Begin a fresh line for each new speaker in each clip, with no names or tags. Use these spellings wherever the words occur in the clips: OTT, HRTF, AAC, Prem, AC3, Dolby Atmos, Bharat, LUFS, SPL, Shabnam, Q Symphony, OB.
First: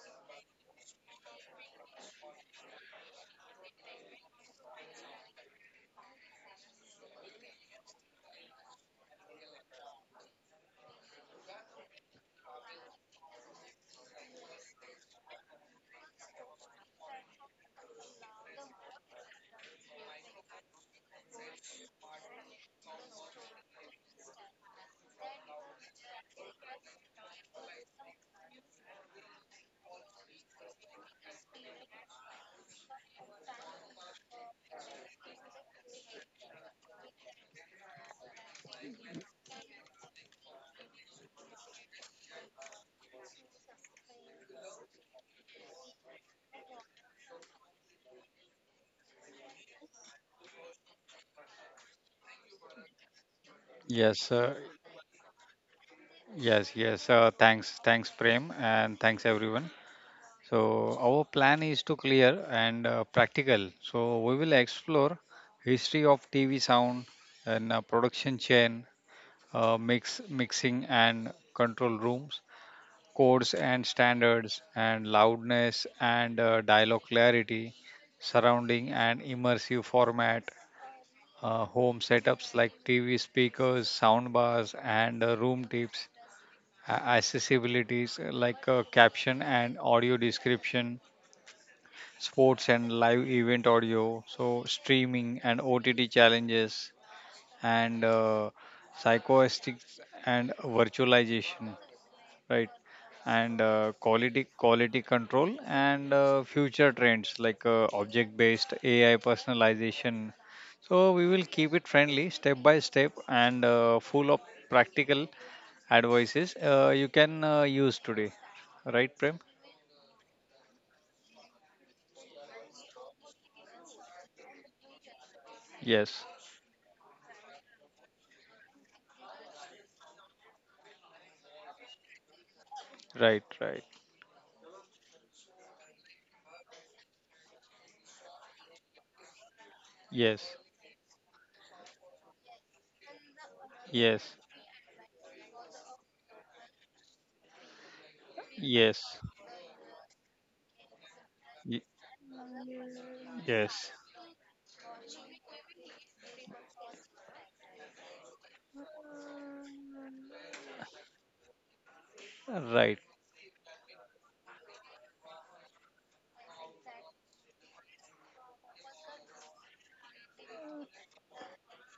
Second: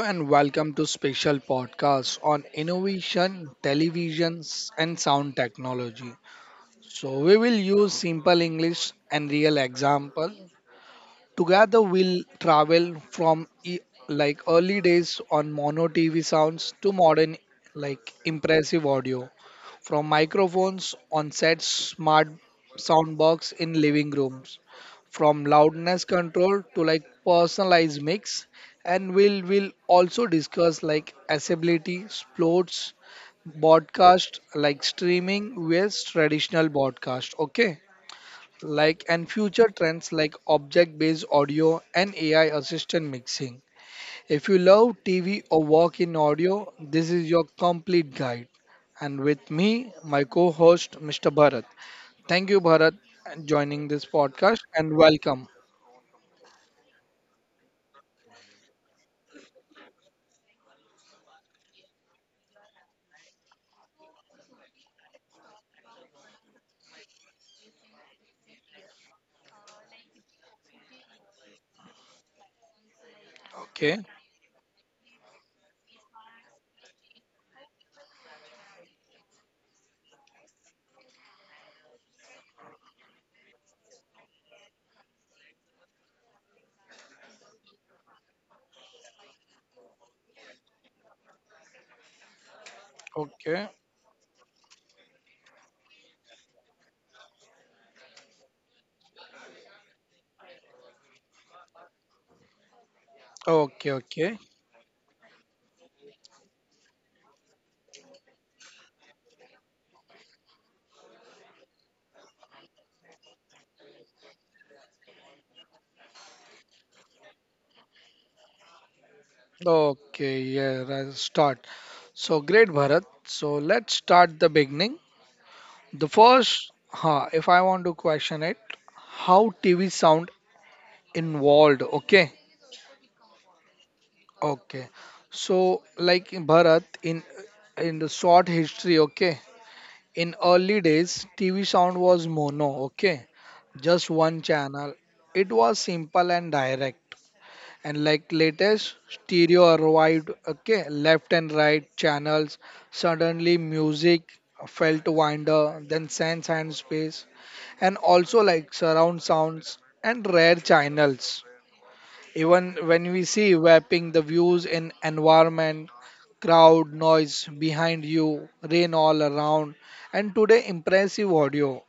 and welcome to special podcast on innovation, televisions and sound technology. So we will use simple English and real example. Together we'll travel from like early days on mono TV sounds to modern, like impressive audio, from microphones on sets, smart soundbox in living rooms, from loudness control to like personalized mix. And we'll will also discuss like accessibility, sports broadcast, like streaming with traditional broadcast, okay, like and future trends like object-based audio and AI assistant mixing. If you love TV or work in audio, this is your complete guide. And with me, my co-host Mr. Bharat. Thank you, Bharat, and joining this
Yes, uh,
podcast and welcome.
yes, yes. Uh, thanks, thanks, Prem, and thanks everyone. So our plan is to clear and practical. So we will explore history of TV sound and production chain, mixing and control rooms, codes and
Okay,
standards, and loudness and dialogue clarity, surrounding and immersive format, home setups like TV speakers, sound bars, and room tips, accessibilities, like caption and audio description, sports and live
okay,
event audio, so streaming and OTT challenges and psychoastics and virtualization, right? And
okay,
uh,
okay,
quality quality control and future trends like object-based AI personalization. So we will keep it friendly, step by step, and full of practical advices you can use today, right, Prem?
okay. Yeah, I start. So great, Bharat. So let's start the beginning. The
Yes.
first, if I want to question it, how TV sound involved, okay?
Right, right.
Okay, so like in bharat, in the short history, okay. In
Yes,
early days, tv sound was mono, okay, just one
yes,
channel. It was simple and direct. And like latest
yes.
stereo arrived, okay, left and
y-
right channels. Suddenly
yes,
music felt wider, than sense and space. And also like surround sounds and rare channels. Even
right.
when we see wrapping the views in environment, crowd, noise behind you, rain all around, and today impressive audio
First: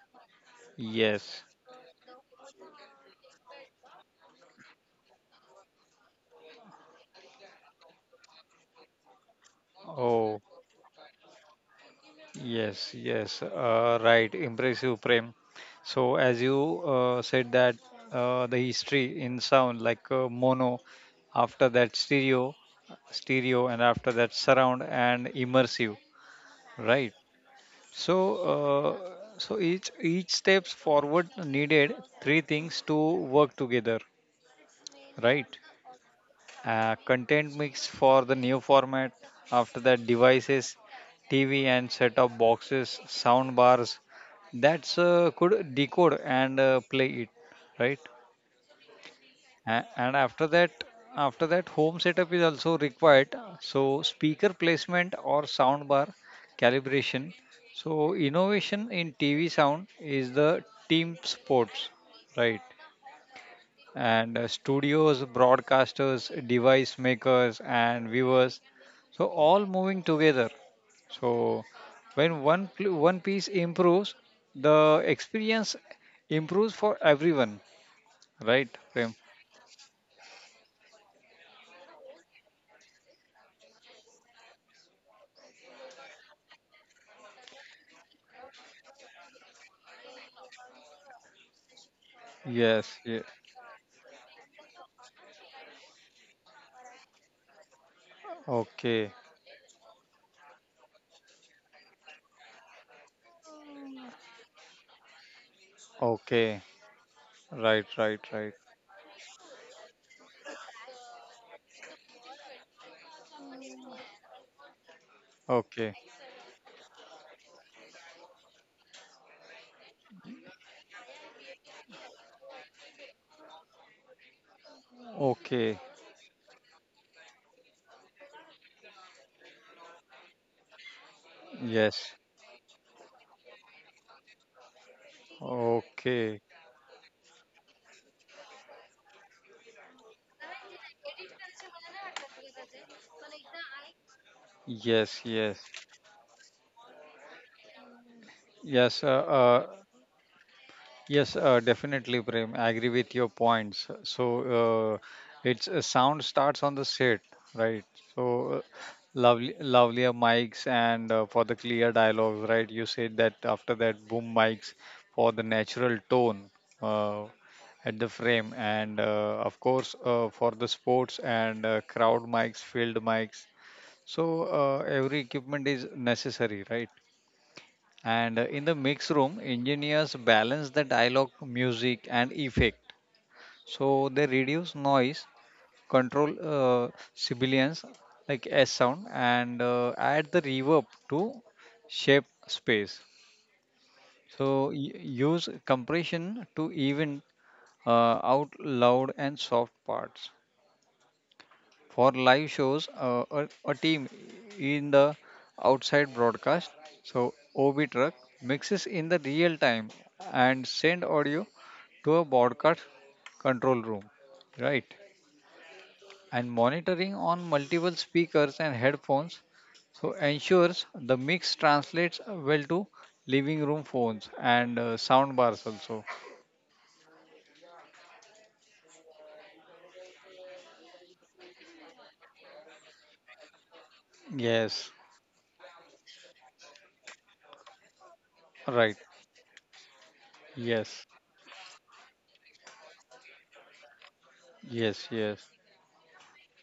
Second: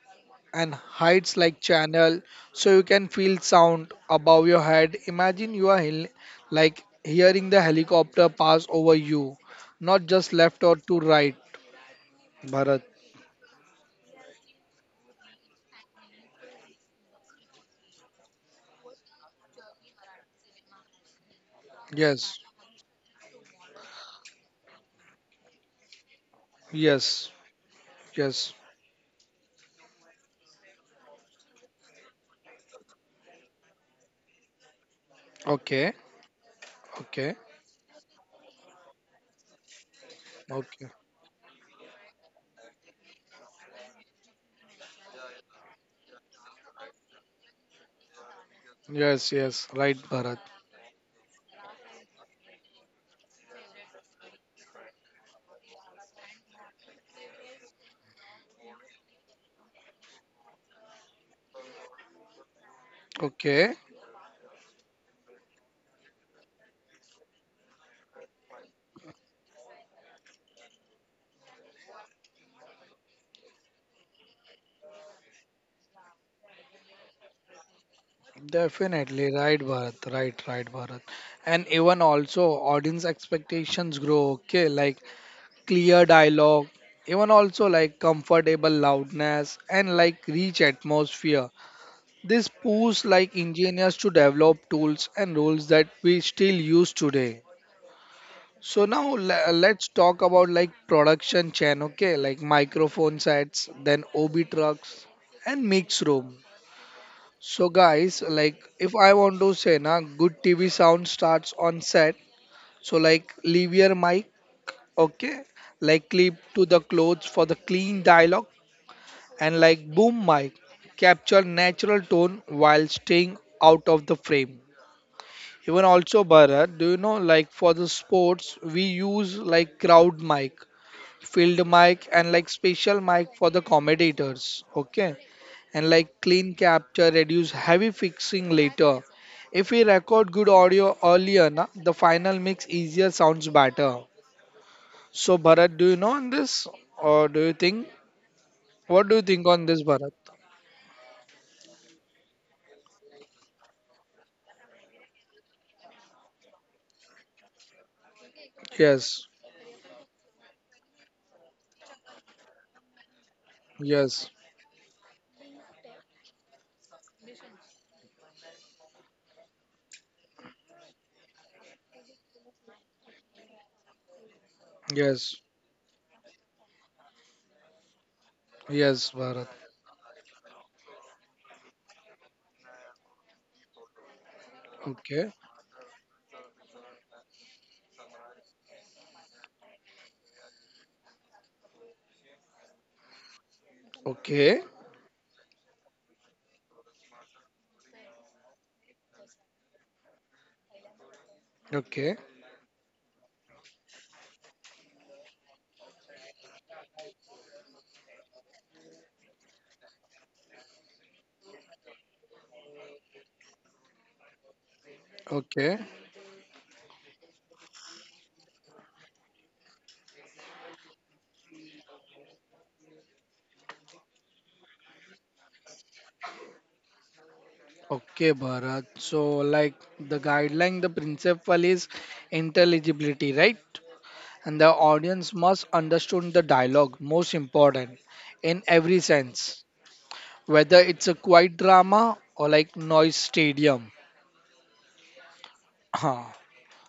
and heights
Yes.
like channel, so you can feel sound above your head. Imagine you are like hearing the helicopter pass over you, not just
Oh,
left or to right. Bharat.
yes, yes, right, impressive, Prem. So as you said that the history in sound, like mono, after that
Yes,
stereo, stereo, and after that surround and immersive, right.
yes,
So,
yes.
uh, so each steps forward needed three things to work together, right?
Okay, okay,
Content mix for the new format. After that,
okay.
devices, TV and set-top boxes, sound bars. That's could decode and play it, right?
Yes, yes, right,
And
Bharat.
after that, after that home setup is also required, so speaker placement or soundbar calibration. So innovation in TV sound is the team sports, right,
Okay.
and studios, broadcasters, device makers, and viewers, so all moving together. So when one piece improves, the experience improves for everyone, right, Prem?
Definitely right, Bharat. Right, right, Bharat. And even also audience expectations grow. Okay, like clear dialogue. Even also like comfortable loudness and like rich atmosphere. This
Yes,
push
yeah.
like engineers to develop tools and rules that we still use today. So now
Okay.
let's talk about like production chain. Okay, like microphone sets, then OB trucks and mix room.
Okay.
So
Right,
guys,
right,
like
right.
if I want to say na, good TV sound starts on set. So like leave your mic, okay? Like
Okay.
clip to the clothes for the clean dialogue and like boom mic. Capture natural tone while staying out of the frame. Even
Okay.
also Bharat, do you know like for the sports we use like crowd mic, field mic and
Yes.
like special mic for the commentators. Okay, and like clean
Okay.
capture reduce heavy fixing later. If we record good audio earlier, na, the final mix easier sounds better. So
Yes,
Bharat,
yes.
do you know on this, or do you think, what do you
Yes. Uh,
think on this
uh,
Bharat?
Yes, uh, definitely, Prem. I agree with your points. So uh, it's a sound starts on the set, right? So uh,
Yes,
lovely, lovelier mics and for the clear dialogues, right? You said that after
yes,
that, boom mics for the natural tone, uh, at the frame, and of course for the sports and crowd mics, field mics. So
yes,
every equipment is necessary, right? And in the
yes,
mix
Bharat.
room, engineers balance the dialogue, music, and effect. So they reduce
Okay,
noise, control sibilance, like S sound, and add the reverb to shape space.
okay,
So use compression to even out loud and soft parts.
okay,
For live shows, a team in the outside broadcast, so OB truck mixes in the real time and send audio to a broadcast control room, right?
okay,
And monitoring on multiple speakers and headphones so ensures the mix translates well to living room phones and sound bars also.
okay, Bharat. So, like the guideline, the principle is intelligibility, right? And the
Yes,
audience must understand the dialogue, most important, in every
right.
sense, whether it's a
Yes,
quiet drama or like noise stadium.
yes, yes,
Huh.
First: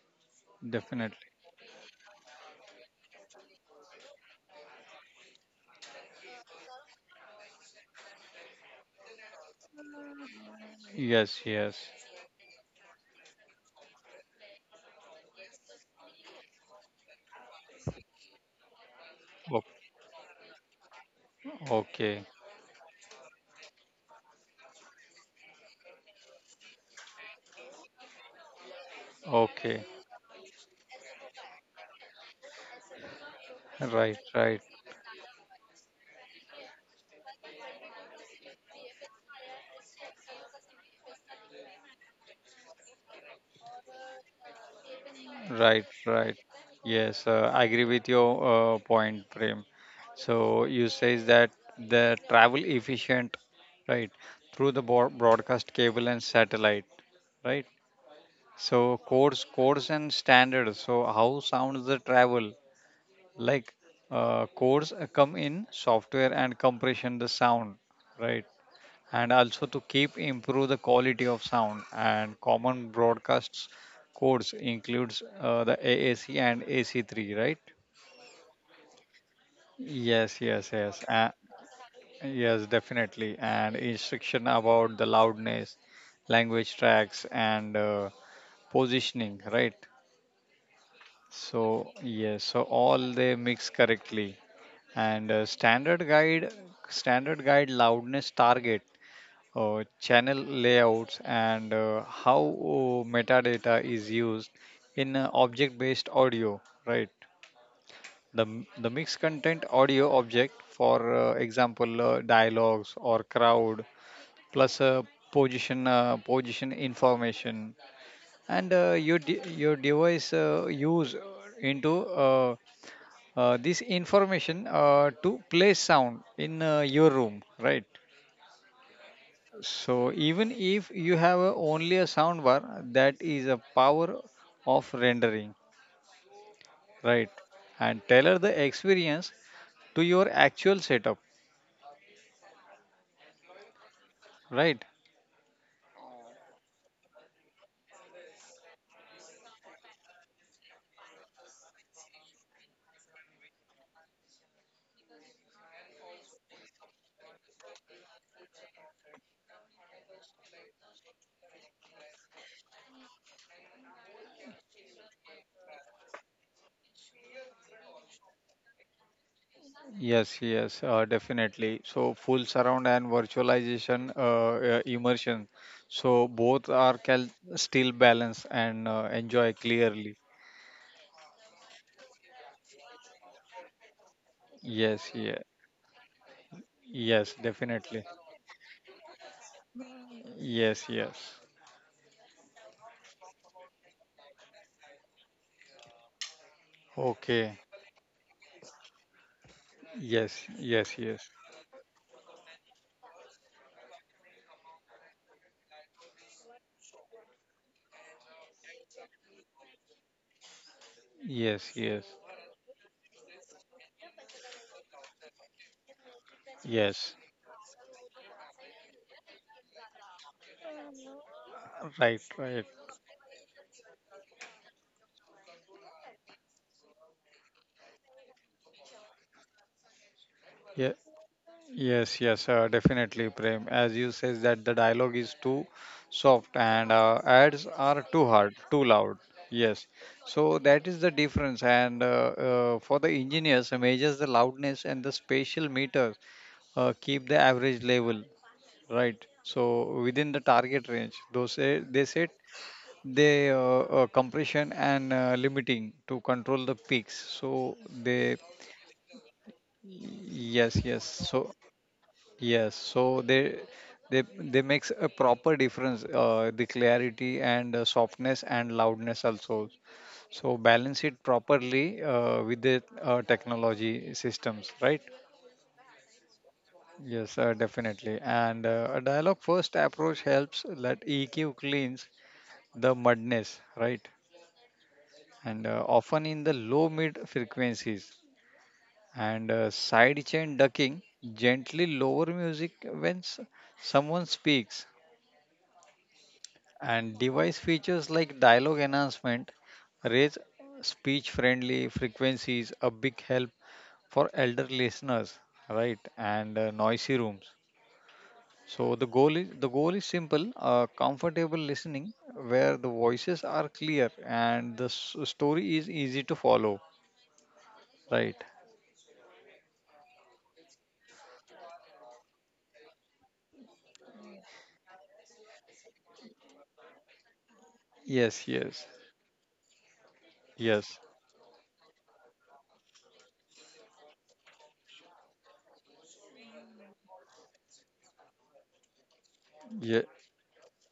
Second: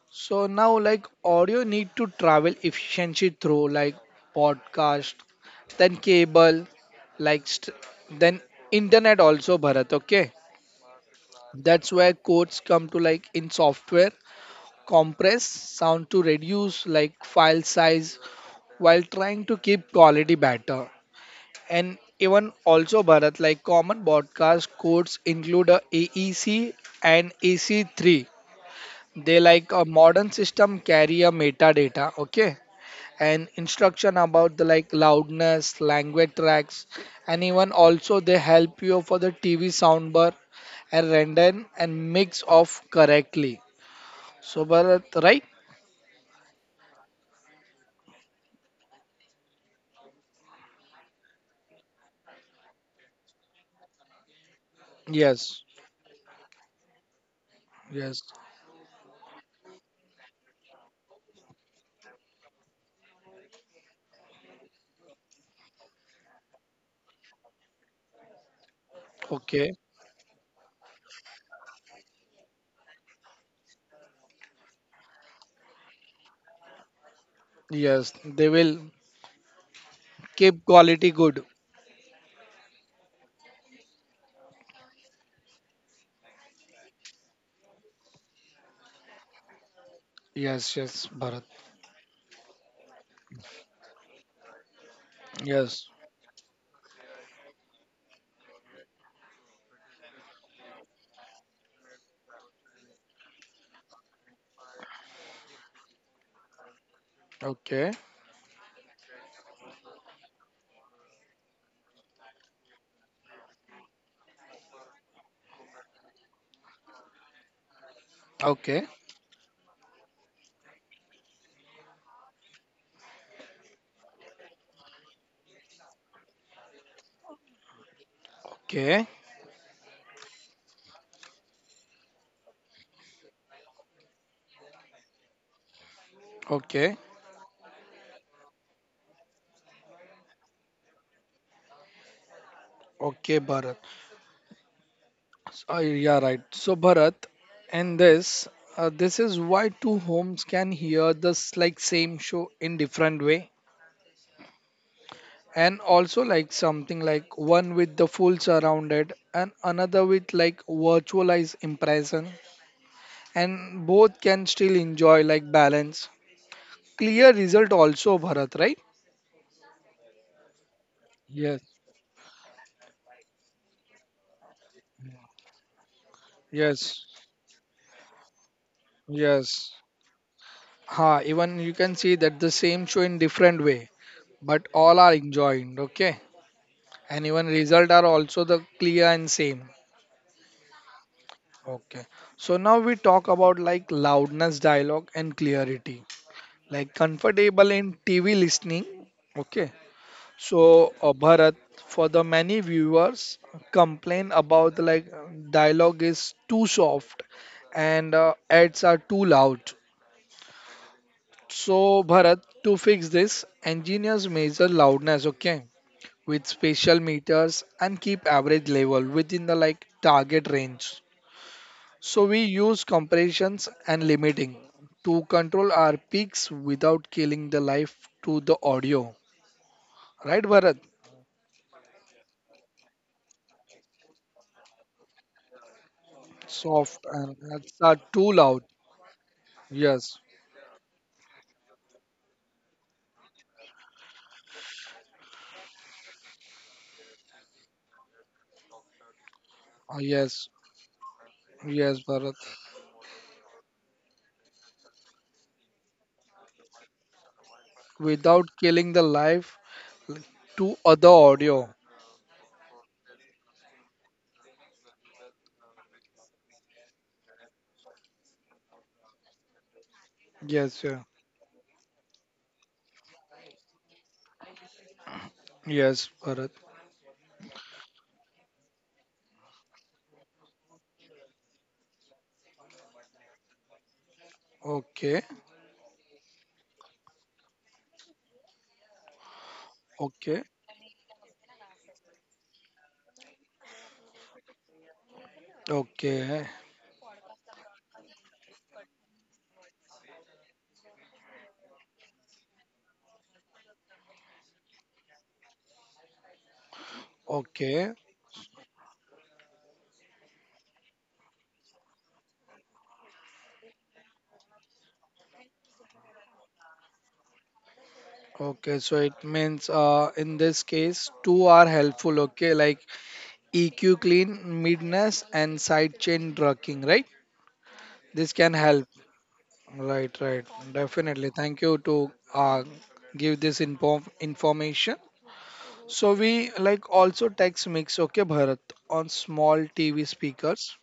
So now like
definitely.
audio need to travel efficiently through like podcast, then cable, like st- then internet also, bharat, okay.
Yes, yes.
That's where codes come to, like in software compress sound to reduce like file size while trying to
Okay,
keep quality better. And
okay.
even also Bharat, like common broadcast codes include a AEC and AC3. They like a
Okay.
modern system carry a metadata, okay, and instruction
Right,
about
right,
the like loudness, language tracks, and even also they help you for the TV soundbar and render and mix off correctly. So Bharat, right?
right, right. Yes, I agree with your point, Prem. So you says that the travel efficient, right, through the
Yes,
broadcast cable and satellite, right?
yes,
So codes, codes and standards. So how sounds the travel? Like codes come in software and compression the sound, right? And also to
okay,
keep improve the quality of sound, and common broadcasts codes includes the AAC and AC3, right.
yes. They will
Yes,
keep
yes, yes,
quality good.
yes, definitely, and instruction about the loudness, language tracks, and positioning, right.
Yes, yes, Bharat.
So yes, so all they mix correctly, and uh,
Yes.
standard guide standard guide loudness target, channel layouts, and how metadata is used in object-based audio, right?
Okay,
The mixed content audio object, for example, dialogues or crowd, plus position information, and
okay,
your device use into this information to play sound in your room, right?
okay,
So even if you have a, only a soundbar, that is a power of rendering,
okay,
right? And tailor the experience to your actual setup,
okay, Bharat.
right?
So, yeah, right. So, Bharat, and this, this is why two homes can hear this like same show in different way, and also like something like one with the full surrounded and another with like virtualized impression, and both can still enjoy like balance. Clear result also, Bharat, right?
Yes, yes,
Yes,
definitely. So full surround and virtualization, immersion. So both are
yes,
still balance and enjoy
yes.
clearly.
Ha, even you can see that the same show in different way, but all
Yes,
are
yeah,
enjoyed, okay. And
yes,
even result
definitely.
are also the clear and same,
Yes, yes.
okay. So now we talk about like loudness, dialogue and clarity, like
Okay.
comfortable in tv listening, okay.
Yes,
So
yes, yes.
bharat, for the many viewers complain about like dialogue is too soft, and ads are too loud.
Yes,
So
yes.
bharat, to fix this, engineers measure loudness, okay, with special
Yes.
meters and keep average level within the like target range.
Right,
So we
right.
use compressions and limiting to control our peaks without killing the life to the audio. Right,
Yeah,
Bharat?
yes, uh, definitely, Prem. As you says that the dialogue is too soft and
Soft and
ads
that's
are
are
too
too
hard,
loud.
too loud. Yes.
Yes,
So that is the difference. And for the engineers, measures the loudness and the spatial meters, keep the average level, right? So within the
Yes,
target range, those say, they
yes,
set,
Bharat.
they compression and limiting to control the peaks. So they,
Without killing the life
yes,
to
yes.
other
So
audio.
yes, so they, they makes a proper difference, the clarity and softness and loudness also. So
Yes,
balance
yeah.
it properly with the technology systems, right?
Yes, Bharat.
Yes, definitely. And a dialogue first approach helps that EQ cleans the mudness, right?
Okay,
And often in the low mid frequencies, and side chain
okay,
ducking, gently lower music when someone speaks,
okay,
and device features like dialogue enhancement raise speech friendly frequencies, a big help for elder listeners, right, and noisy rooms.
okay.
So the goal is, the goal is simple, comfortable listening where the voices are clear and the story is easy to follow, right.
Okay, so it means in this case, two are helpful, okay, like EQ clean, midness, and side chain drugging, right?
Yes,
This can
yes,
help, right? Right,
yes.
definitely. Thank you to give this info information. So we like also text mix, okay, Bharat, on small
Ye-
TV speakers,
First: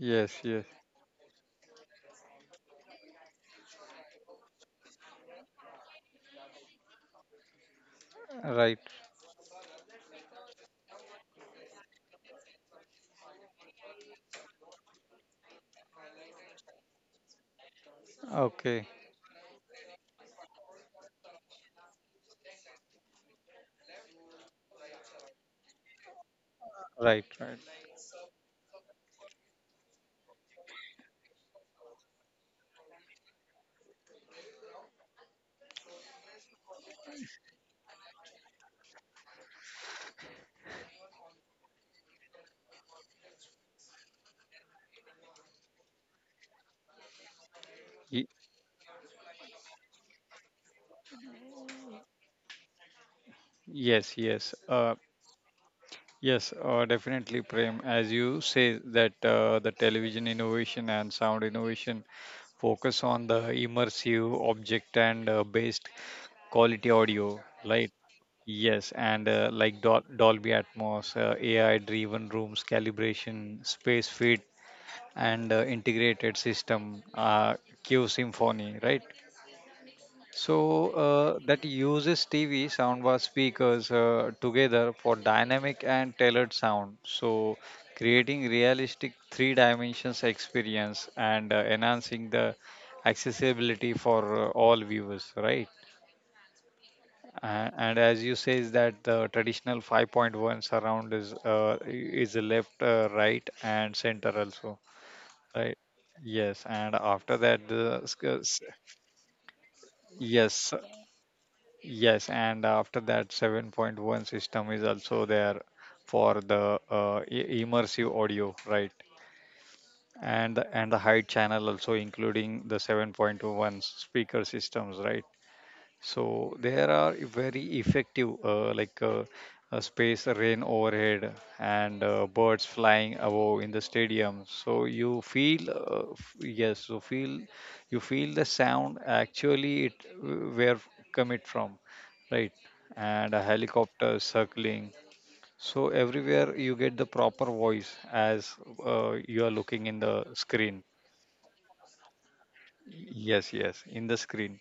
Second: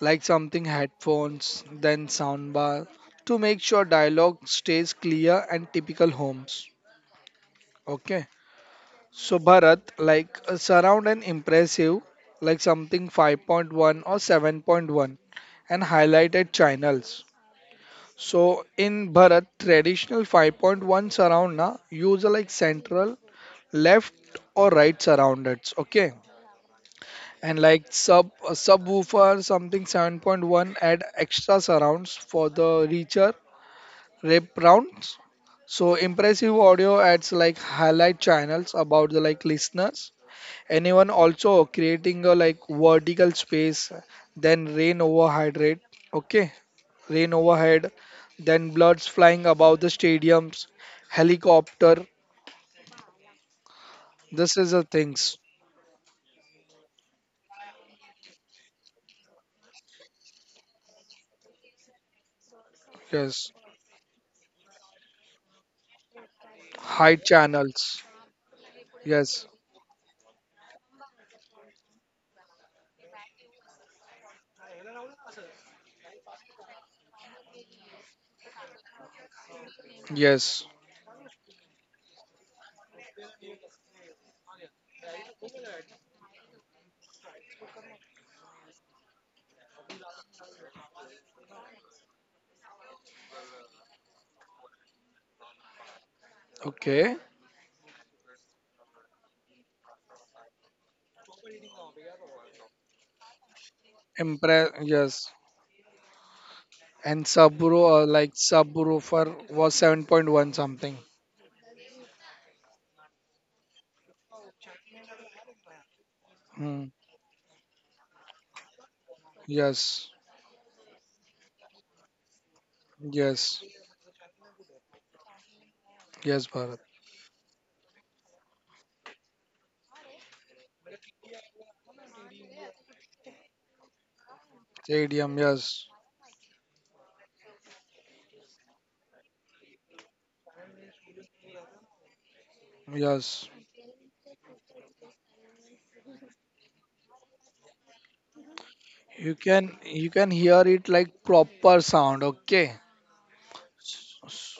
like something
yes,
headphones, then soundbar, to make sure dialogue stays clear and typical homes, okay.
right.
So Bharat, like surround an impressive, like something 5.1 or 7.1, and highlighted channels. So
Okay,
in Bharat, traditional 5.1 surround na use like central, left or right surroundeds. Okay,
right,
and
right.
like subwoofer something 7.1 add extra surrounds for the richer rep rounds. So impressive audio adds like highlight channels about the like listeners anyone also creating a like vertical space, then rain overhydrate, okay, rain overhead,
Ye-
then bloods flying above the stadiums, helicopter,
yes, yes,
this is the things.
Yes, definitely, Prem. As you say that the television innovation and sound innovation focus on the
Yes,
immersive object and based quality
high
audio, right?
channels.
Yes, and
Yes,
like Dolby Atmos, AI-driven rooms calibration, space fit, and integrated system, Q Symphony, right?
yes,
So that uses TV soundbar speakers together for dynamic and tailored sound. So creating realistic three dimensions experience and enhancing the accessibility for all viewers, right?
okay,
And as you say, is that the traditional 5.1 surround is left, right, and center
impress,
also,
yes.
right? Yes, and
And
after that, the
Subaru, like subwoofer was 7.1
yes,
something.
yes, and after that, 7.1 system is also there for the
Hmm.
immersive audio, right?
Yes,
And the height channel also including the
yes,
7.1 speaker systems, right?
yes,
So
bharat,
there are very effective, like space rain overhead and birds flying above in the stadium. So you
stadium,
feel,
yes,
yes, so feel, you feel the sound. Actually, it where come it from, right? And a
yes.
helicopter circling. So everywhere you get the proper voice as you are looking in
You can
the
hear
screen.
it like proper sound. Okay.
Yes, yes, in the screen.
S-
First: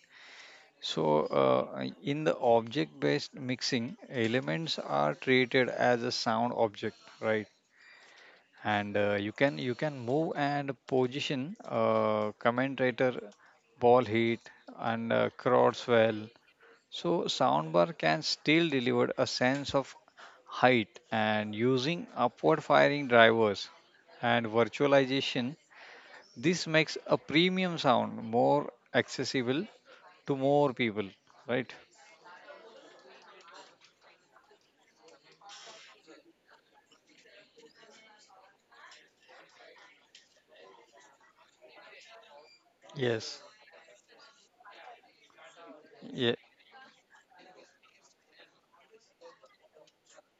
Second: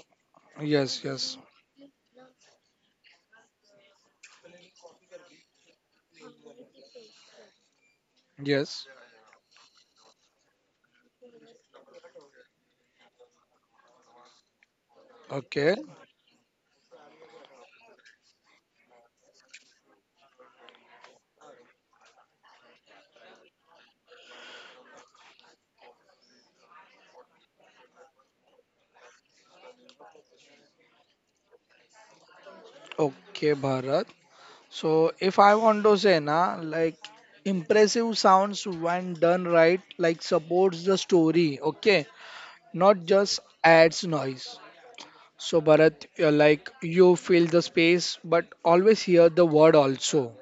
Yes,
So,
yes,
in the object based mixing, elements are treated as a sound object, right?
yes.
And uh, you can move and position commentator, ball hit, and
Okay,
crosswell. So, soundbar can still deliver a sense of height and using upward firing drivers and virtualization. This makes a premium sound more accessible to more people, right?
okay, Bharat. So if I want to say na, like impressive sounds when done right, like supports the story. Okay, not just
Yes.
adds noise. So Bharat,
Ye-
like you fill the space, but always hear the word also.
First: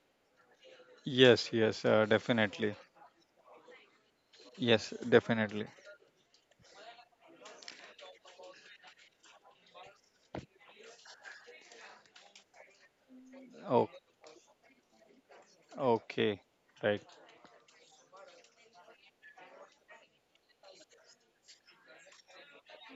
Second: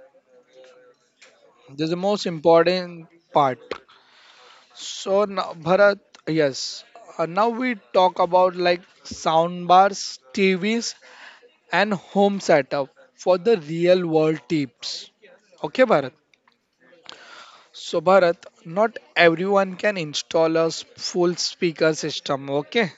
yes, yes,
This is the most
definitely.
important part.
Yes,
So now,
definitely.
Bharat, yes. Now we talk about like sound bars, TVs, and home setup for the
Oh,
real world tips. Okay, Bharat.
okay. Right.
So, Bharat, not everyone can install a full speaker system. Okay.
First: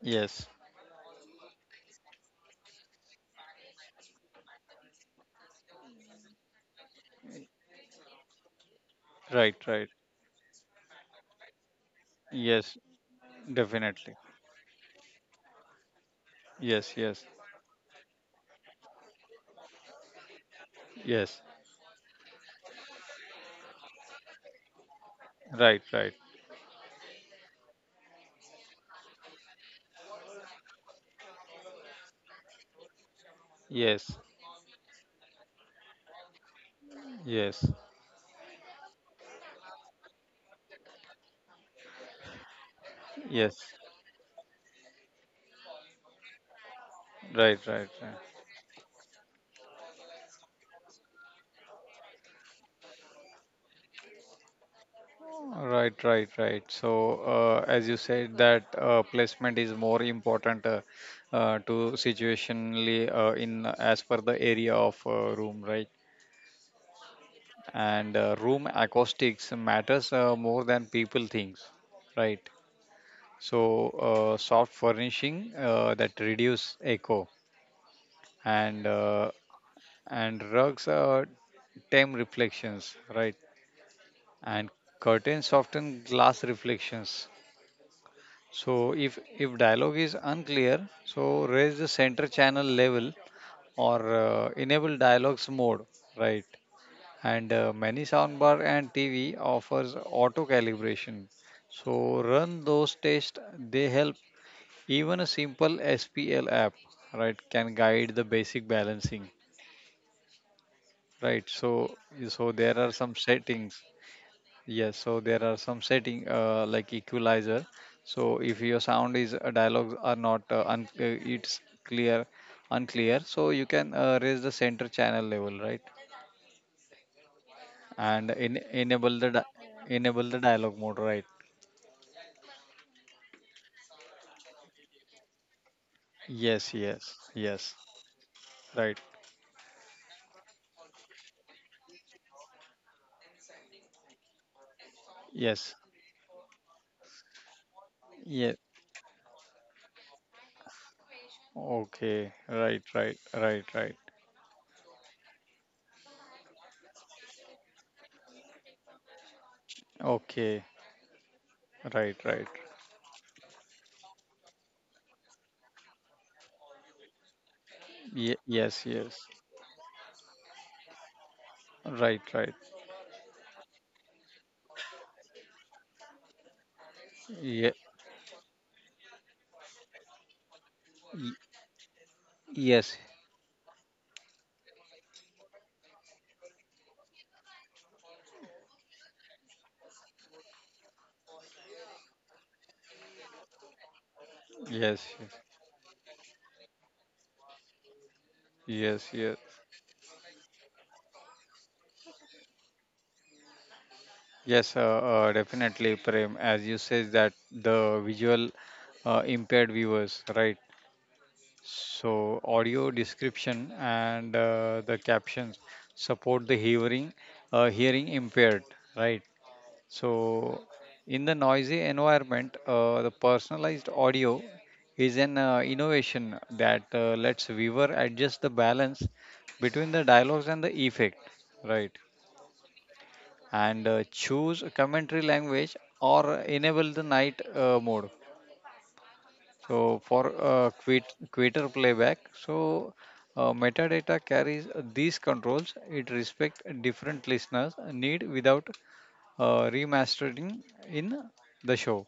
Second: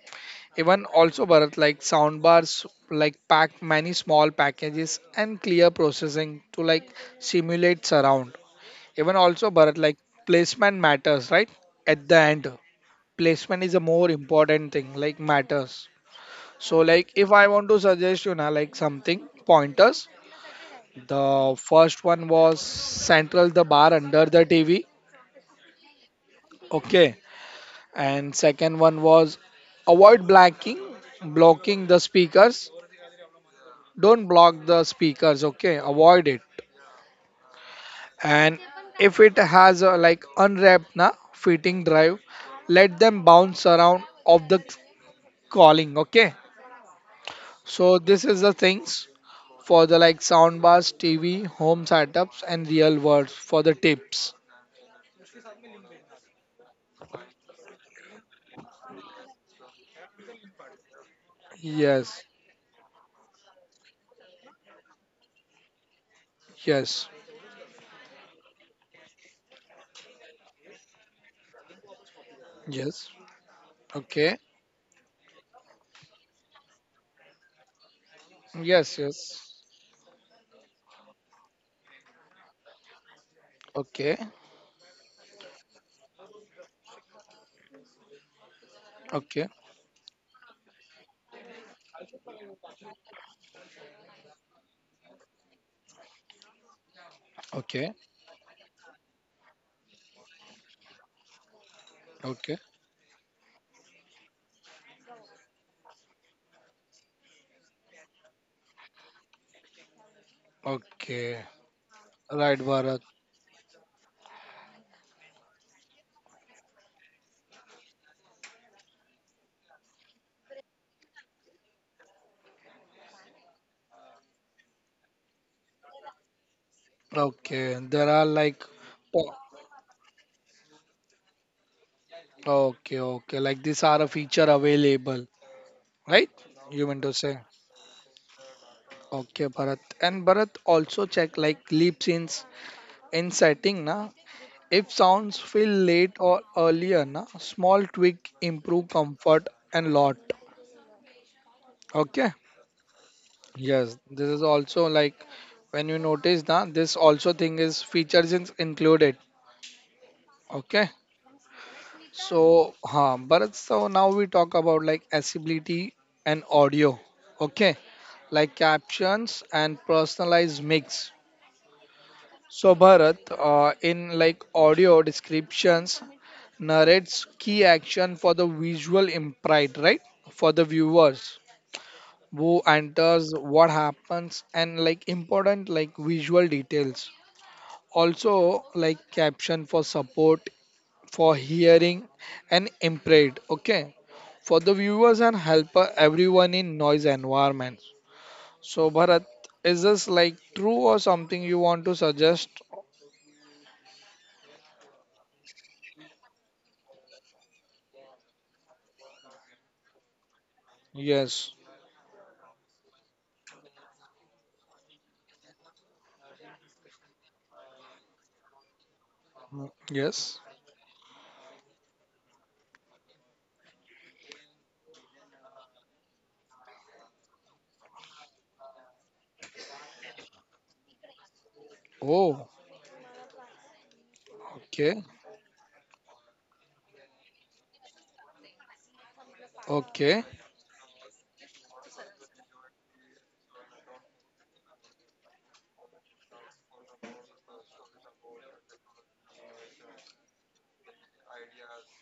Yes.
Even also, Bharat, like sound bars, like pack many small packages and clear processing to like simulate surround. Even also,
Right,
Bharat,
right.
like placement matters, right? At the end,
Yes,
placement is a more
definitely.
important thing, like matters. So
Yes,
like
yes,
if I want to suggest you know like something pointers,
yes.
the first one was central the bar under the tv,
Right, right.
okay. And second one was avoid blocking the speakers,
Yes,
don't block the speakers, okay, avoid it.
yes,
And if it has a like unwrapped na fitting drive, let them
yes.
bounce around of the calling, okay.
Right, right,
So this
right.
is the things for the like soundbars, TV, home setups, and real words for the tips.
Right, right, right. So, as you said, that placement is more important, to
Yes,
situationally, in as per the area of room, right?
yes,
And room acoustics matters more than people thinks, right.
yes.
So
Okay.
soft furnishing that reduce echo, and
Yes,
uh,
yes.
and rugs tame reflections, right,
Okay,
and curtains soften glass reflections. So if
okay,
if dialogue is unclear, so raise the center channel level, or enable dialogues mode, right. And
okay,
many soundbar and TV offers auto calibration. So
okay,
run those tests, they help. Even a simple SPL app, right, can guide the basic balancing,
okay.
right? So so
Right,
there are
Bharat.
some settings. Yes, so there are some setting, like equalizer. So if your sound is, dialogues are not it's clear unclear, so you can raise the center channel level, right?
Okay, there are
And
like,
enable the
po-
enable the dialogue mode, right.
okay, okay, like these are a feature available, right?
Yes,
You meant to
yes,
say?
yes, right.
Okay, Bharat. And Bharat also check like leap scenes in setting, na? If sounds feel
Yes,
late or earlier, na, small tweak
yeah.
improve comfort and lot. Okay.
Okay, right, right, right, right.
Yes, this is also like when you notice that this also thing is features is included.
Okay,
Okay.
right, right.
So, but so now we talk about like accessibility and audio. Okay.
Ye
Like
yes, yes,
captions and personalized mix.
right, right.
So Bharat, in like audio descriptions, narrates key
Yeah,
action for the visual impact, right? For the viewers who
yes,
enters, what happens, and like important like visual details. Also like caption for support for hearing and impaired. Okay, for the
yes,
viewers and helper everyone in noise environments. So
yes, yes,
Bharat,
yes.
is this like true or something you want to suggest?
Yes, definitely, Prem. As you says that the visual impaired viewers, right?
Yes.
So audio description and the captions support the hearing, hearing impaired, right?
Mm, yes.
So, in the noisy environment, the personalized audio is an innovation that lets viewer adjust the balance between the dialogues and the effect, right?
Oh,
And choose a
okay,
commentary language or enable the night mode. So,
okay.
for quitter playback, so metadata carries these controls. It respects different listeners' need without remastering in the show.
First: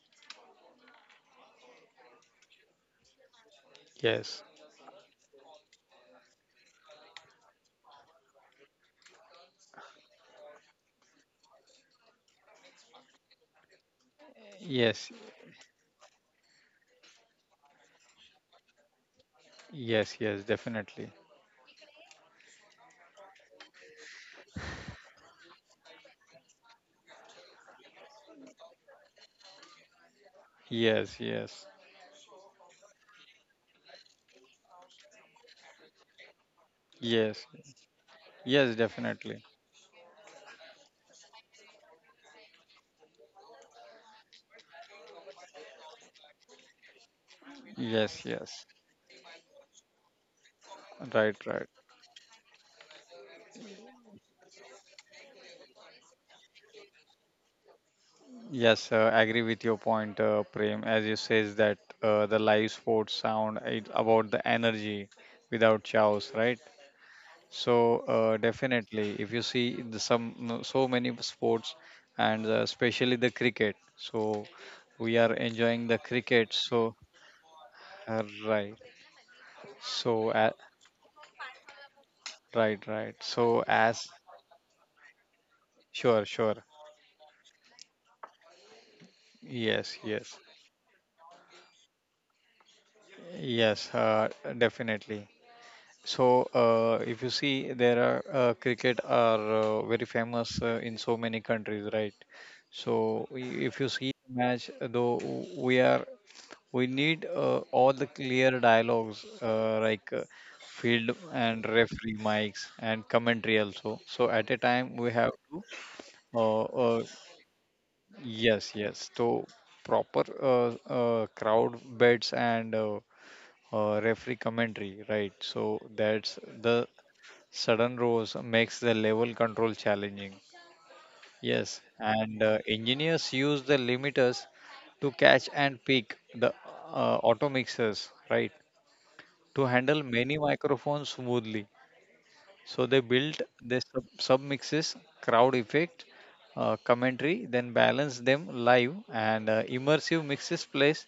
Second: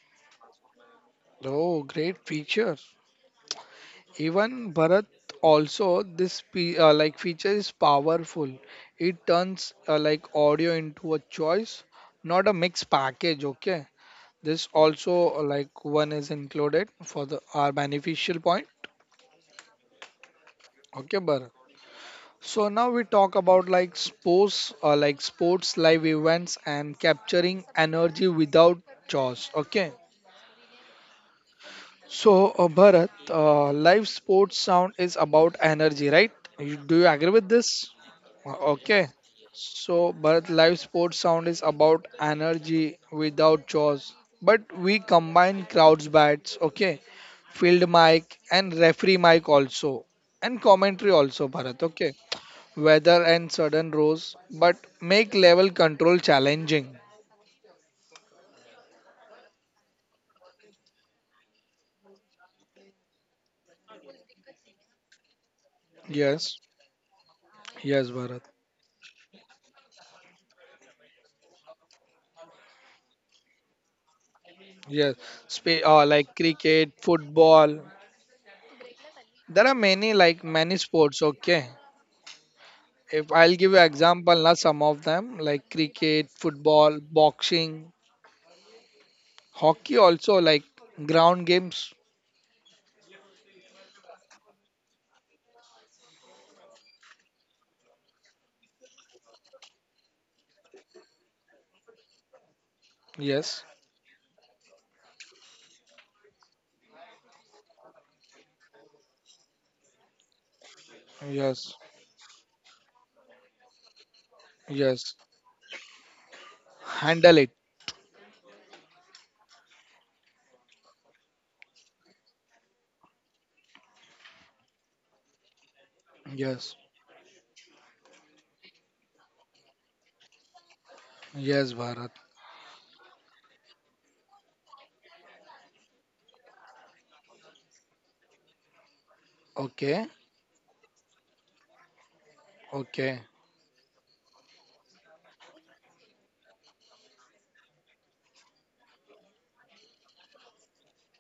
Oh, great feature.
Yes,
Even Bharat, also this pe like feature is powerful. It turns like audio into a choice, not a mixed package. Okay, this
yes,
also like one is included for the our beneficial point.
yes, yes,
Okay,
definitely.
Bharat. So now we talk about like sports live events and capturing energy without chores. Okay.
Yes, yes,
So, Bharat, live sports sound is about energy, right? You, do you agree with
yes,
this?
yes,
Okay.
definitely.
So, Bharat, live sports sound is about energy without chores. But we combine crowds bats, okay, field mic
Yes,
and
yes.
referee mic also, and commentary also,
Right,
Bharat,
right.
okay. Weather and sudden rows, but make level control challenging.
Yes, agree with your point, Prem. As you says that the live sports sound it about the energy without chaos,
Yes,
right? So
yes, Bharat.
definitely, if you see the some so many sports and especially the cricket, so
Yes,
we are enjoying the
Like
cricket.
cricket,
So
football,
right.
there are many
So
like
a
many sports. Okay,
right, right.
if I'll
So
give you
as
example, now some of them like
sure,
cricket,
sure.
football, boxing, hockey.
Yes,
Also
yes.
like ground games.
Yes, definitely. So if you see there are cricket are very famous in so many countries, right? So
Yes,
if you see the match though we are we need all the clear dialogues field and
yes,
referee mics and commentary also. So at a time
yes.
we have to uh, uh,
Handle it.
yes, yes. So proper crowd beds and referee commentary, right? So that's
Yes,
the sudden rose makes the level control challenging.
yes,
Yes,
Bharat.
and engineers use the limiters to catch and pick the auto mixers, right? To handle
Okay,
many microphones smoothly. So they
okay,
built their submixes, crowd effect, commentary, then balance them live and immersive mixes place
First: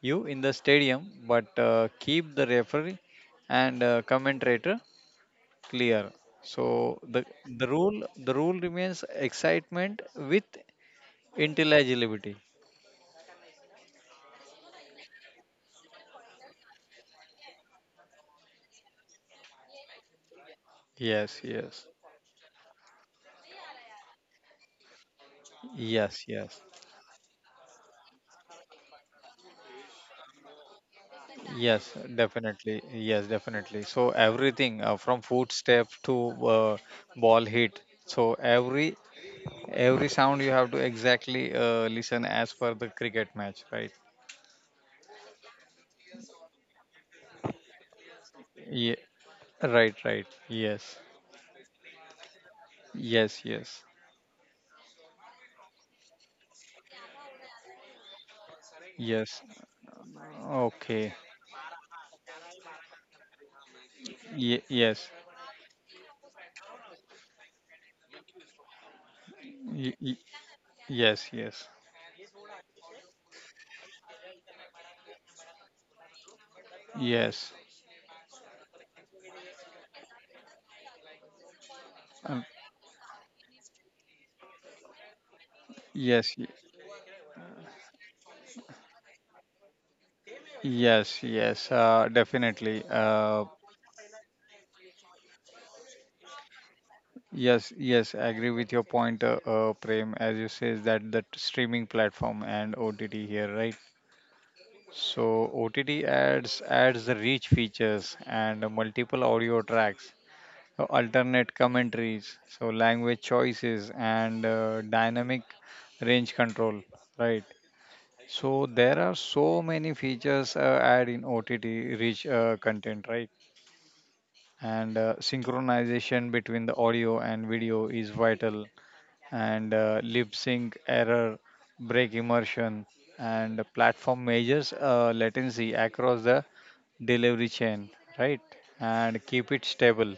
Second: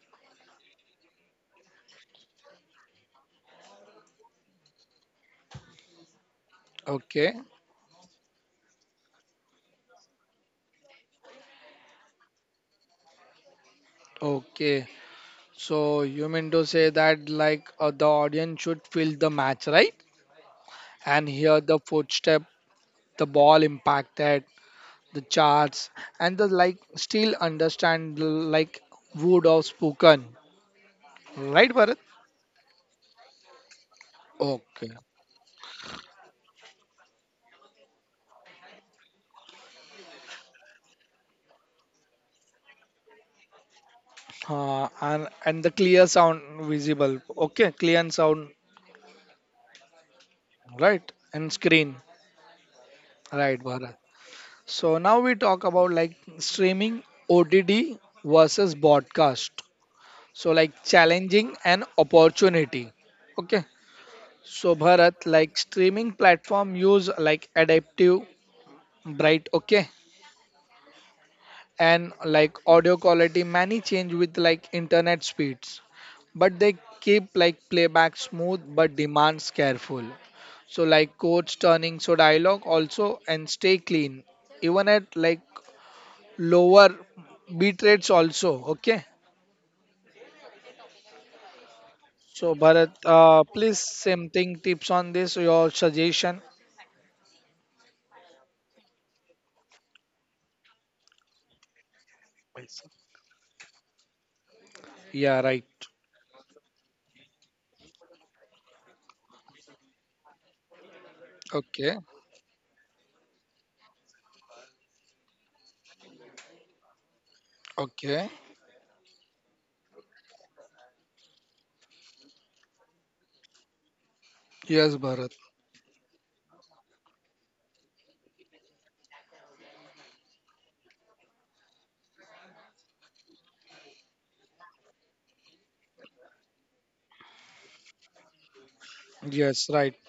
you in the stadium, but keep the referee and commentator clear. So the
okay,
the rule the rule remains excitement with intelligibility.
okay. So you mean to say that like the audience should feel the match, right? And
Yes,
hear the
yes,
footstep, the ball impacted, the charts
yes,
and the
yes.
like still understand the like wood of spoken,
Yes,
right Bharat?
definitely. Yes, definitely. So everything from
Okay.
footstep to ball hit. So every sound you have to exactly listen as per the cricket match, right?
And the clear sound visible. Okay, clear and sound,
Yeah, right, right. Yes,
right and screen,
yes, yes,
right Bharat. So now we talk about like streaming, OTT versus
yes.
broadcast. So like
Okay.
challenging and opportunity. Okay.
Ye
So
yes,
Bharat, like streaming platform use like adaptive, bright,
y
okay,
y- yes, yes,
and like audio quality many change with like internet speeds, but they keep
yes.
like playback smooth but demands careful. So like codes turning, so
Um,
dialogue also and stay clean, even at like
yes,
lower beat rates also. Okay.
yes, yes,
So
definitely.
Bharat, please same thing tips on this your suggestion.
Yes, yes, I agree with your point, Prem, as you says that the streaming platform and OTT here, right? So
Yeah, right,
OTT adds the rich features and multiple audio tracks, alternate
okay,
commentaries, so language choices and dynamic range control, right?
okay,
So there are so many features add in OTT rich content, right? And
yes Bharat,
synchronization between the audio and video is vital and lip sync error, break immersion, and platform measures latency across the delivery chain, right? And keep it
yes right,
stable.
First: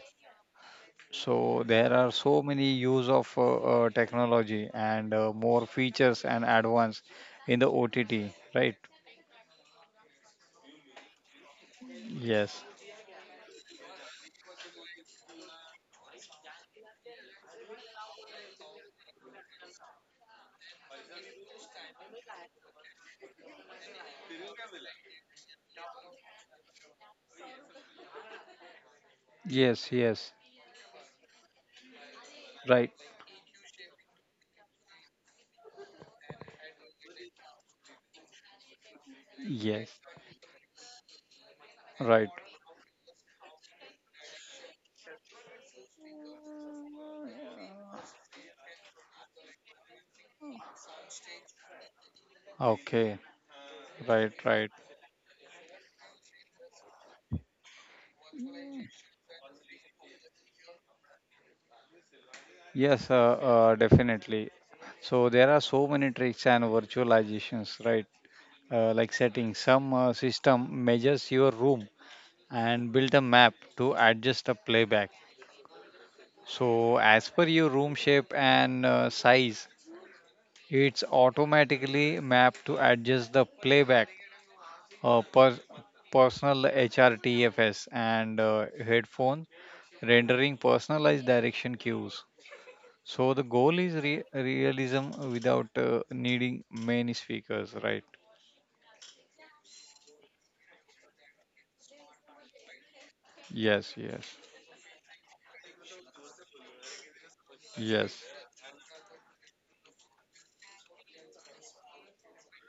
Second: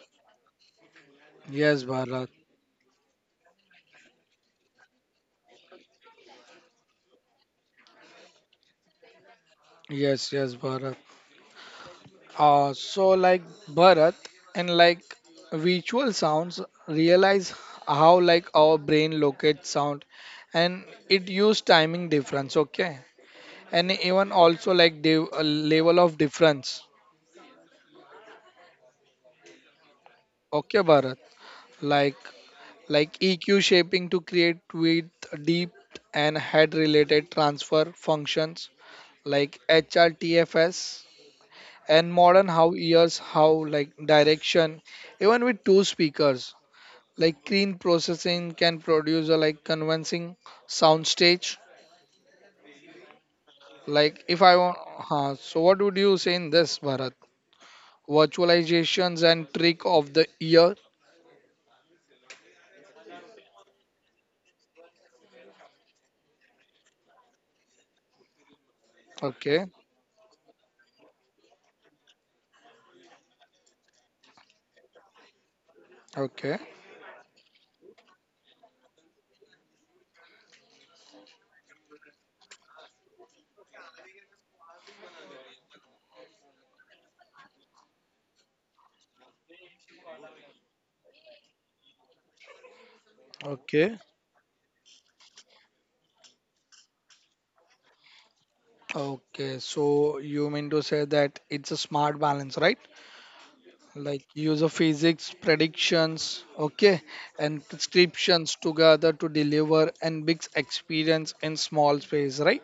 So
yes
there are
Bharat,
so many use of technology and more features and advance in the OTT, right?
yes yes Bharat.
Yes,
So like Bharat, and like visual sounds realize how like our brain locates sound, and it use timing difference, okay, and even also like the level of difference.
yes, yes,
Okay Bharat, like
right,
EQ shaping to create with deep, and head related transfer functions like
yes,
HRTFS, and
right.
modern how ears how like direction, even with two speakers, like green processing can produce a like convincing soundstage,
Okay,
like
right,
if I
right.
want. So what would you say in this Bharat, virtualizations and trick of the year?
Yes, definitely. So there are so many tricks and virtualizations, right? Like setting
Okay,
some system measures your room and build a map to adjust the playback.
okay,
So as per your room shape and size, it's automatically mapped to adjust the playback. Uh, per- Personal HRTFS and headphone rendering personalized direction cues. So the goal is
okay.
realism without needing many speakers, right?
Okay, so you mean to say that it's a smart balance, right?
Yes, yes,
Like use of physics predictions, okay, and
yes,
prescriptions together to deliver and big experience in small space, right?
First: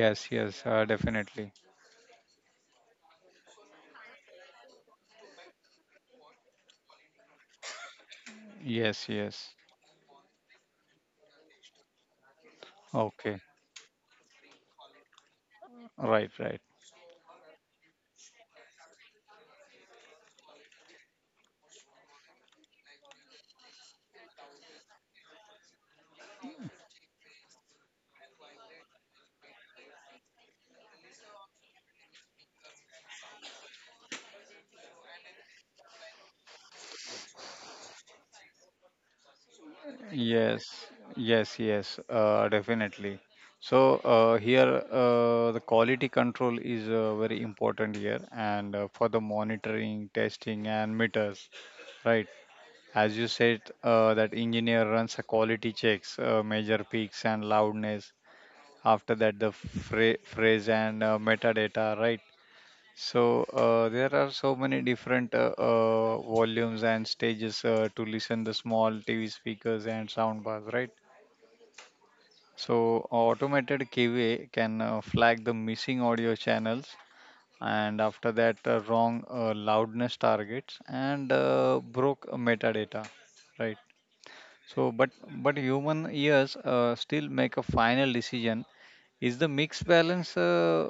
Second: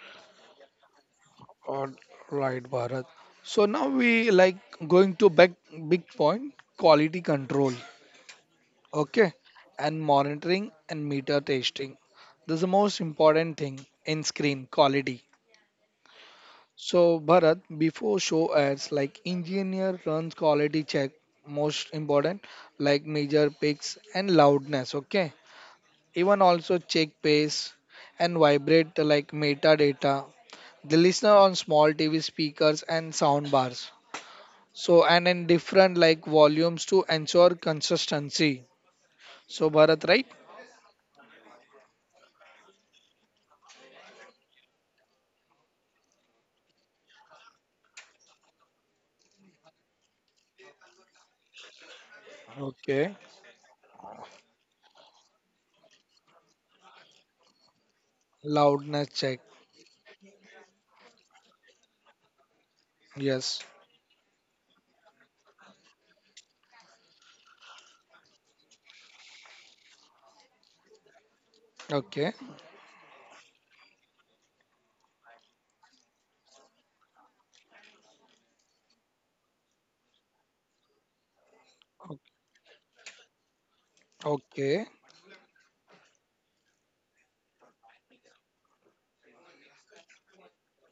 yes, yes, definitely.
All right, Bharat. So now we like going to back big point, quality control.
Yes,
Okay.
yes.
And monitoring and meter testing. This is the most
Okay,
important thing in screen quality.
right, right.
So Bharat, before show ads, like engineer runs quality check, most important, like major peaks and loudness. Okay. Even also check pace and vibrate like metadata. The listener on small TV speakers and sound bars. So and in different like volumes to ensure consistency. So Bharat, right?
Yes, yes, yes, definitely. So here, the quality control is very important here, and for the monitoring, testing, and meters, right?
Okay.
As you said, that engineer runs a quality checks, measure peaks and loudness,
Loudness
after that
check.
the phrase and metadata, right? So
Yes.
there are so many different volumes and stages to listen the small TV speakers and soundbars, right?
Okay.
So automated kva can flag the missing audio channels and after that wrong loudness targets and broke metadata, right?
Okay.
So, but human ears still make a final decision. Is the mix balance?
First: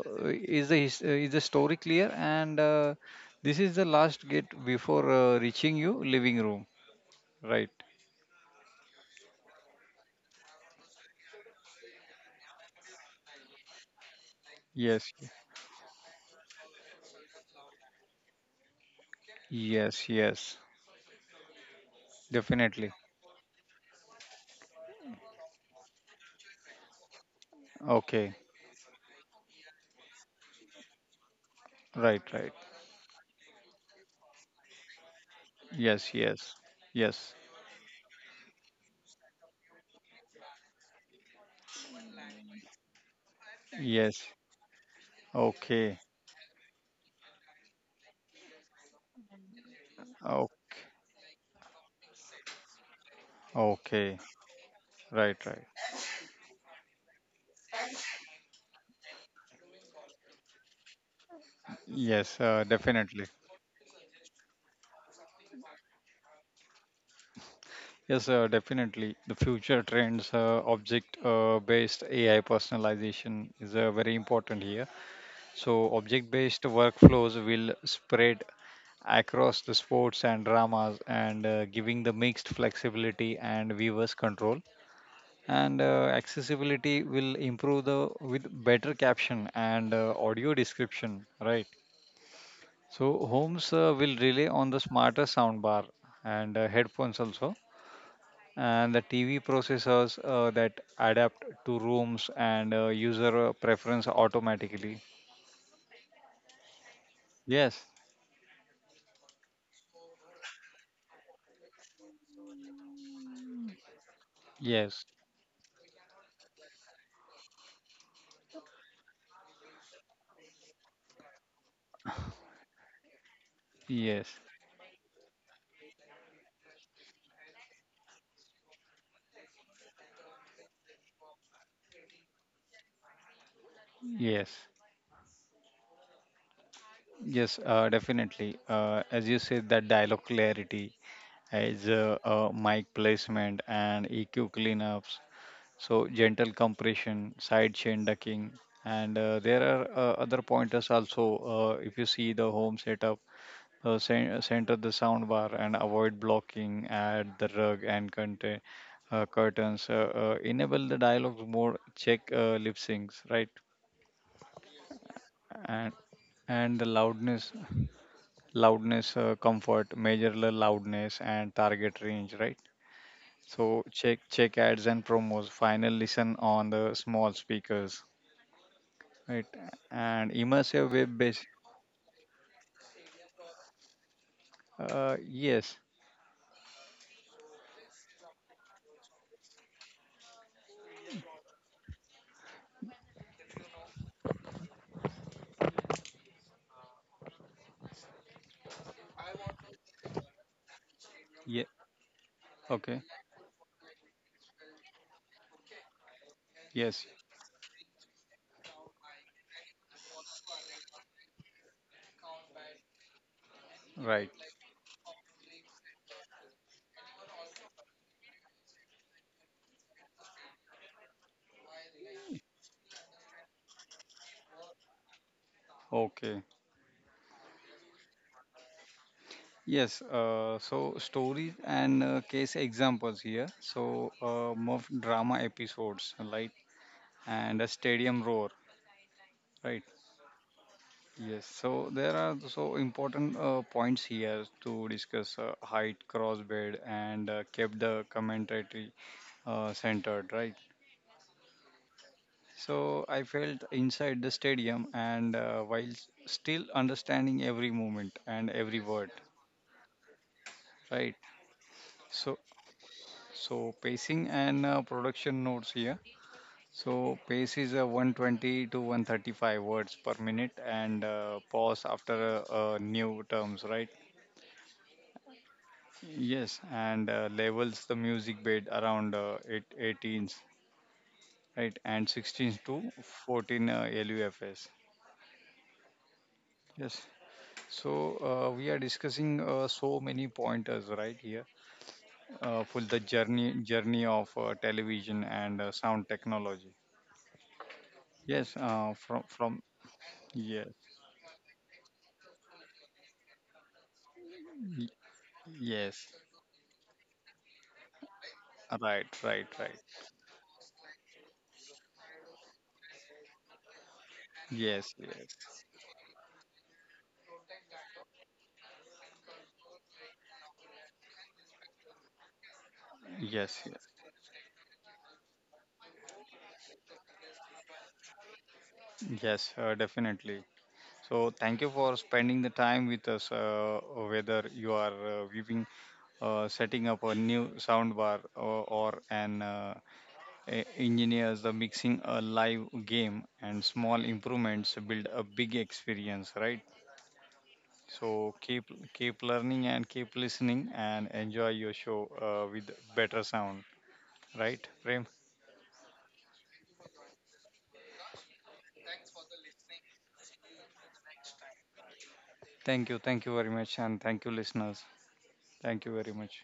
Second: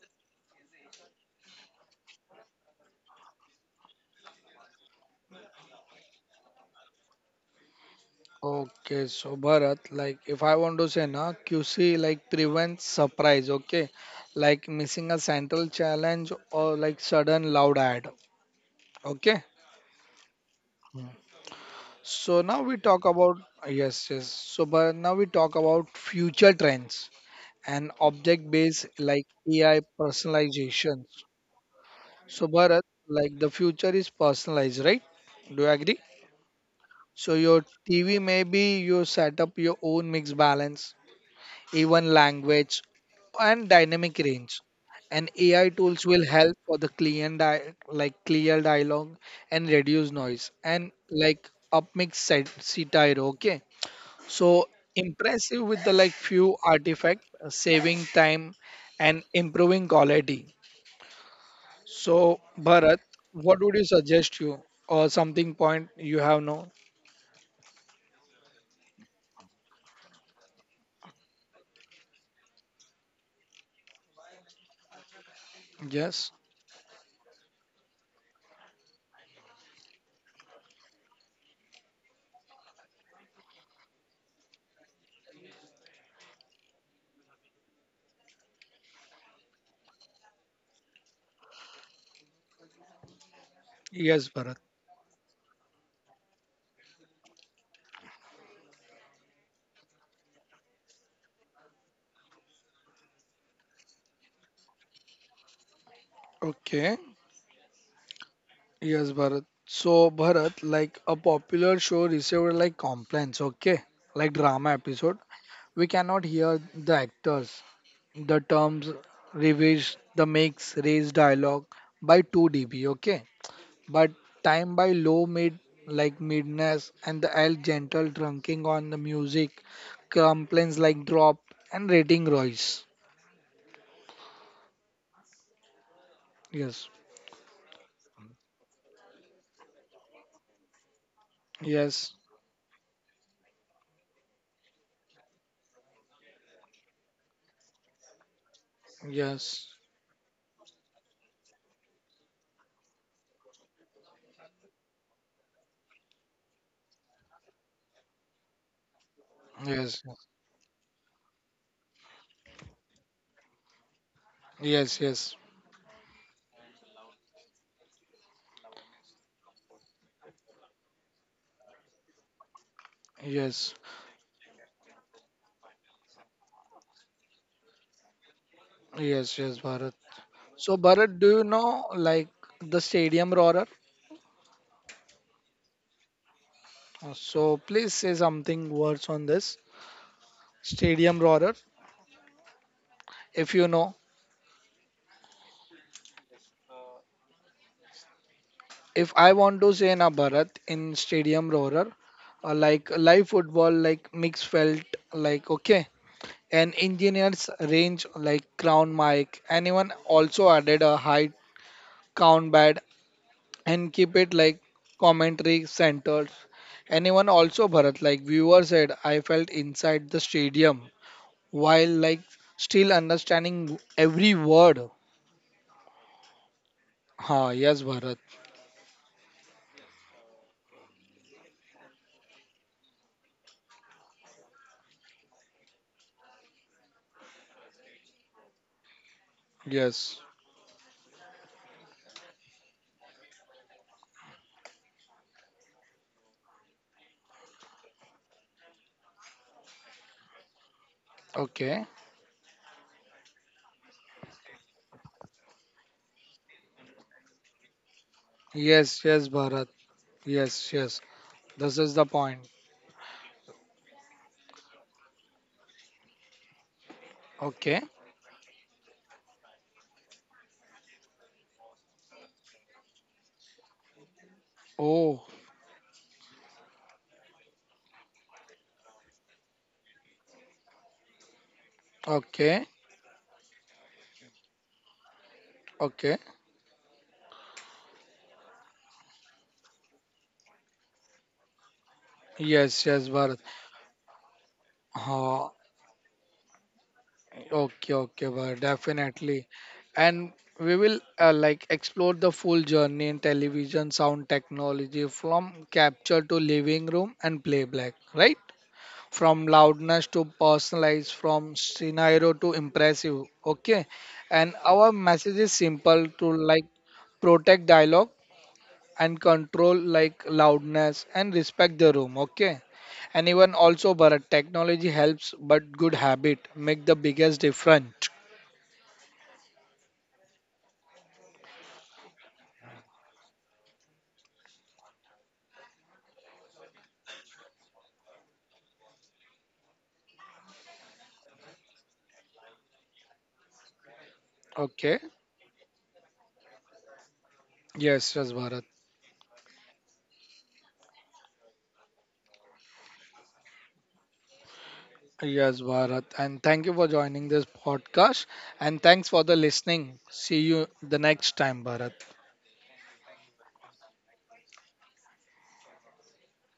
Is the is the story clear? And this is the last gate before reaching you living room, right?
Okay. So Bharat, like if I want to say na QC like prevents surprise, okay? Like missing a
Yes,
central challenge or like sudden loud ad. Okay.
yes, yes,
Hmm. So now we talk
definitely.
about yes, yes. So Bharat, now we talk about future trends, and
Okay,
object based like AI personalization.
right,
So,
right.
Bharat, like the future is personalized, right? Do you agree?
Yes, yes,
So,
yes,
your TV maybe you set up your own mix balance, even language, and dynamic
yes.
range. And AI
Okay,
tools will help for the client di- like clear dialogue and reduce noise
okay,
and like upmix set- setairo. Okay.
okay.
So
Right,
impressive
right.
with the like few artifact, saving time and improving quality. So
Yes,
Bharat,
definitely.
what would you suggest you or something point you have known?
Yes, definitely. The future trends, object-based AI personalization is very important here. So,
Yes,
object-based workflows will spread across the sports and dramas, and giving the mixed flexibility and viewers control. And accessibility will improve the with better caption and audio description, right? So, homes
yes
will
Bharat.
rely on the smarter soundbar and headphones also and the TV processors that adapt to rooms and user preference automatically.
Okay,
Yes.
yes Bharat. So Bharat, like a popular show received like complaints. Okay, like drama
Yes,
episode. We cannot hear the actors. The terms revised, the mix, raised dialogue by 2 dB. Okay but
yes,
time by low mid like midness and the L gentle drunking on the music, complaints like drop and rating rise.
yes,
Yes,
yes, definitely. As you said, that dialogue clarity is
yes,
mic placement and EQ cleanups. So gentle compression, side chain ducking, and there
yes,
are other pointers also. If you see the home setup. Center the soundbar and avoid blocking, add the rug and contain, curtains,
yes,
enable the dialogue mode, check lip syncs, right?
yes, yes,
And and the loudness, comfort, measure the loudness and target range, right? So
yes,
check ads and promos, final listen on the small speakers, right?
yes, yes, Bharat.
And
So
immersive web
Bharat, do
based,
you know like the stadium roarer?
yes,
So please say something words on this stadium roarer if you know. If I want to say na Bharat in stadium
yeah,
roarer, like
okay,
live football like mix felt, like okay, and
yes,
engineers range like crown mic, anyone also added a height count bad, and keep it
right,
like commentary centered, anyone also Bharat, like viewer said I felt inside the stadium while like still understanding every word.
okay.
Ha, yes Bharat,
Yes, so stories and case examples here. So, more drama episodes, right? And a stadium roar, right?
yes,
Yes, so there are so important points here to discuss height, crossbed, and kept the commentary centered, right?
okay,
So, I felt inside the stadium and while still understanding every movement and every
yes
word,
yes Bharat, yes yes,
right?
this is the point.
So, so pacing and production notes here. So pace
Okay.
is 120 to 135 words per minute and pause after new terms, right?
Oh,
Yes, and levels the music bed around eight, 18s, right? And
okay,
16s to 14 LUFS.
okay.
Yes, so we are discussing so many pointers right here for
Yes,
the
yes, Bharat.
journey of television
Uh,
and sound technology.
okay, okay,
Yes,
Bharat,
from
definitely. And
yes,
we will like explore the full journey in television sound
y-
technology from
yes,
capture to living room and playback, right?
right,
From
right, right.
loudness to personalized, from scenario to impressive. Okay. And our
Yes,
message is
yes,
simple to like protect dialogue, and control like loudness and respect the room, okay, and even
yes,
also Bharat technology helps but good habit make the biggest difference.
yes, yes, definitely. So, thank you for spending the time with us. Whether you are viewing, setting up a new soundbar or, engineers, the mixing a live game and small improvements
Okay,
build a big experience, right?
yes yes
So
Bharat.
keep learning and keep listening and enjoy your show with better sound, right, Prem?
Yes Bharat, and thank you for joining this podcast, and thanks for the listening. See you the next time, Bharat.
Thank you very much, and thank you, listeners. Thank you very much.